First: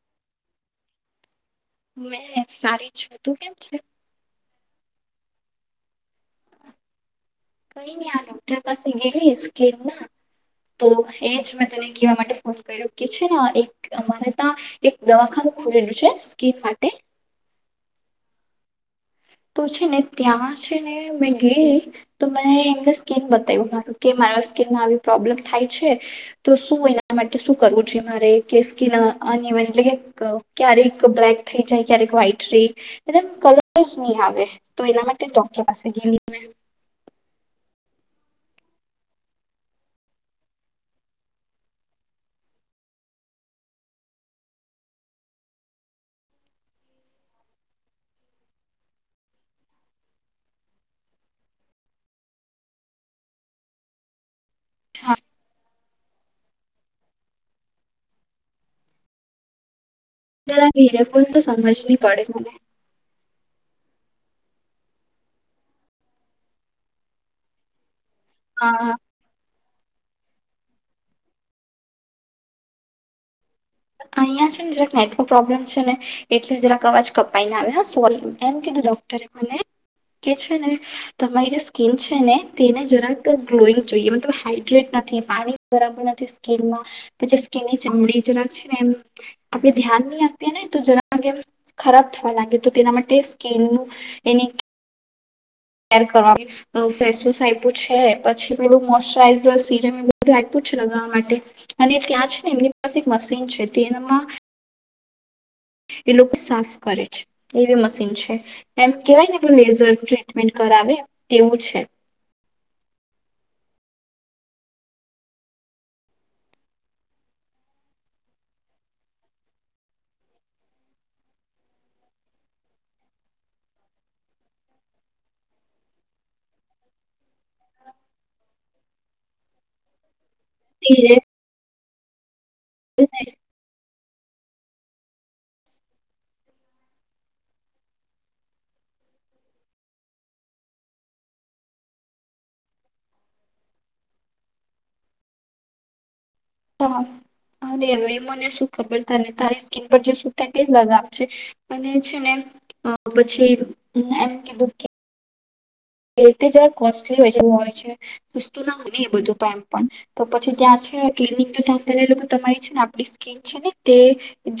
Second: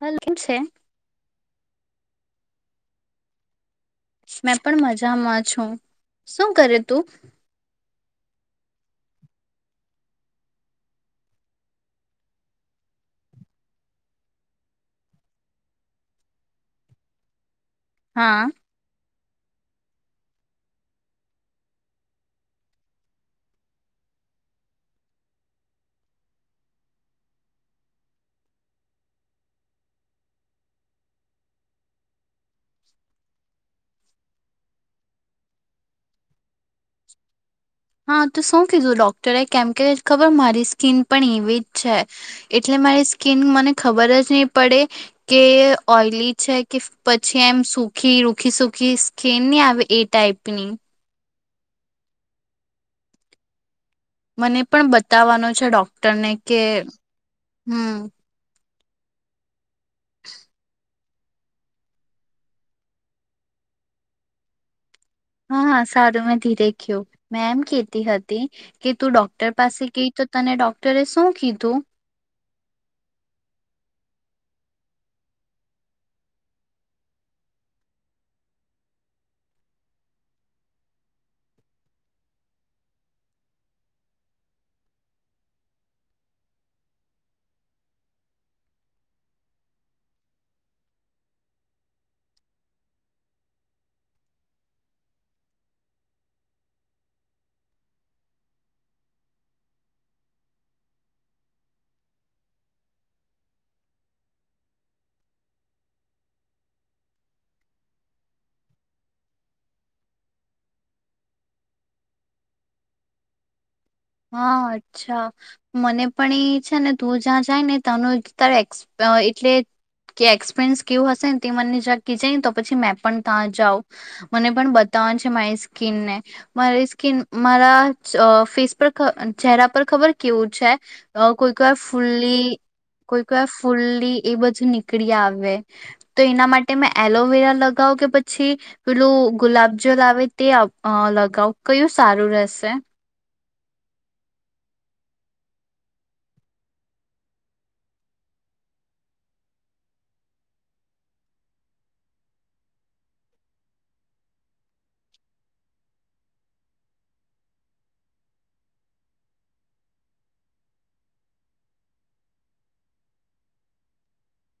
Hello કેમ છે. મેં સારી છું તું કેમ છે. મેં પણ મજામાં છું શું કરે તું કઈ નને આ ડોક્ટર પાસે ગયલી સ્કીન ના તો એજ મેં તને કહેવા માટે ફોન કર્યો કે છે ને એક અમારે ત્યાં એક દવાખાનું ખુલેલું છે સ્કીન માટે હા તો છે ને ત્યાં છે ને મેં ગઈ તો મેં એમને સ્કીન બતાવ્યું મારું કે મારા સ્કીનમાં આવી પ્રોબ્લેમ થાય છે તો શું એના માટે શું કરવું જોઈ મારે કે સ્કીન એટલે કે ક્યારેક બ્લેક થઈ જાય ક્યારેક વ્હાઈટ ર કલર આવે તો એના માટે ડોક્ટર પાસે ગયેલી મેં હા તો શું કીધું ડોક્ટરે કેમ કે ખબર મારી સ્કીન પણ એવી જ છે એટલે મારી સ્કીન મને ખબર જ નહી પડે કે ઓઈલી છે કે પછી એમ સુખી રૂખી સુખી સ્કીન નહી આવે એ ટાઈપની. મને પણ બતાવવાનો છે ડોક તને કે હમ્. જરા ઘેરે બૂલ તો સમજ નહી પડે મને હા હ સારું મે ધીરેખ્યું મેં એમ કેતી હતી હા કે તું ડોક્ટર પાસે કે તો તને ડોક્ટરે શું કીધું અહિયાં છે ને જરાક નેટવર્ક પ્રોબ્લેમ છે ને એટલે જરાક અવાજ કપાઈને આવે સોરી એમ કીધું ડોક્ટરે મને કે છે ને તમારી જે સ્કીન છે ને તેને જરાક ગ્લોઈંગ જોઈએ મતલબ હાડ્રેટ નથી પાણી બરાબર નથી સ્કીનમાં પછી સ્કીનની ચામડી જરાક છે. આપણે ધ્યાન નહી આપીએ ને તો જેગેમ ખરાબ થવા લાગે તો તેના માટે સ્કીનનું એની એમ કરવાનું, ફેસસ આપ્યું છે પછી પેલું મોચરાઈઝર સિરમ એ બધું આપ્યું છે લગાવવા માટે અને ત્યાં છે ને એમની પાસે એક મશીન છે તેમાં એ લોકો સાફ કરે છે એવી મશીન છે એમ કેવાય ને લેઝર ટ્રીટમેન્ટ કરાવે તેવું છે. હા અચ્છા મને પણ એ છે ને તું જ્યાં જાય ને તનું તાર એ એટલે કે એક્સપિરિયન્સ કેવું હશે ને તે મને જરા કે જાયને તો પછી મેં પણ ત્યાં જાઉં મને પણ બતાવનું છે મારી સ્કીનને મારી સ્કીન મારા ફેસ ખ ચહેરા પર ખબર કેવું છે ધીરે અ કોઈ કો ફુલ્લી કોઈ કયા ફુલ્લી એ બજુ નીકળી આવે તો એના માટે મે એલોવેરા લગાવુ કે પછી પેલું ગુલાબજલ આવે તે અ લગાવુ કયું સારું રહેશે હા અરે હવે મને શું ખબર તને તારી સ્કીન પર જે સુટ થાય તે જ લગાવજે અને છે ને પછી એમ કીધું એ તે જ કોસ્ટલી હોય છે હોય છે સસ્તું ના હોય ને એ બધું તો એમ પણ તો પછી ત્યાં છે ક્લિનિક તો ત્યાં પહેલા એ લોકો તમારી છે ને આપણી સ્કીિન છે ને તે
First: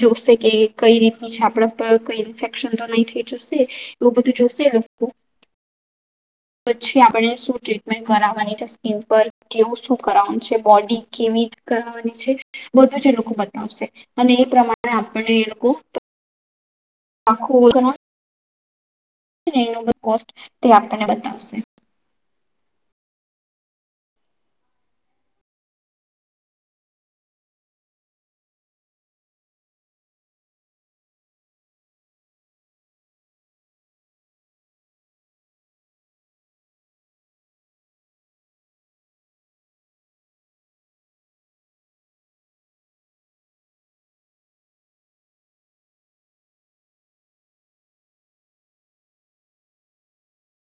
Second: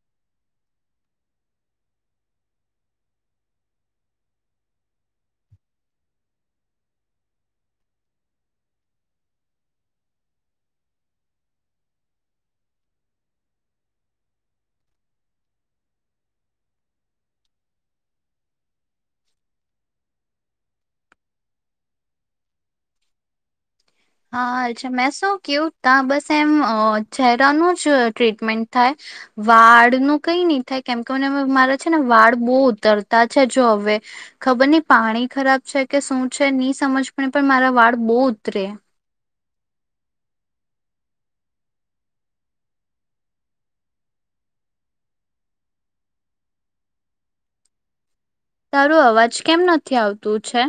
જોશે કે કઈ રીતની છે આપણા પર કઈ ઇન્ફેક્શન તો નહી થઈ જશે એવું બધું જોશે લોકો પછી આપણે શું ટ્રીટમેન્ટ કરાવવાની છે સ્કીિન પર કેવું શું કરવાનું છે બોડી કેવી કરની છે બધું જ એ લોકો બતાવશે અને એ પ્રમાણે આપણને એ લોકો આખું કોણ તે એનો કોસ્ટ આપણને બતાવશે હા અચ્છા મેં શું કેવું ત્યા બસ એમ અ ચહેરાનું જ ટ્રીટમેન્ટ થાય વાળ નુ કઈ ની થાય કેમ કે મને મારા છે ને વાળ બો ઉતરતા છે જો હવે ખબર ની પાણી ખરાબ છે કે શું છે ની સમજ પણ મારા વાળ બો ઉતરે તારું અવાજ કેમ નથી આવતું છે.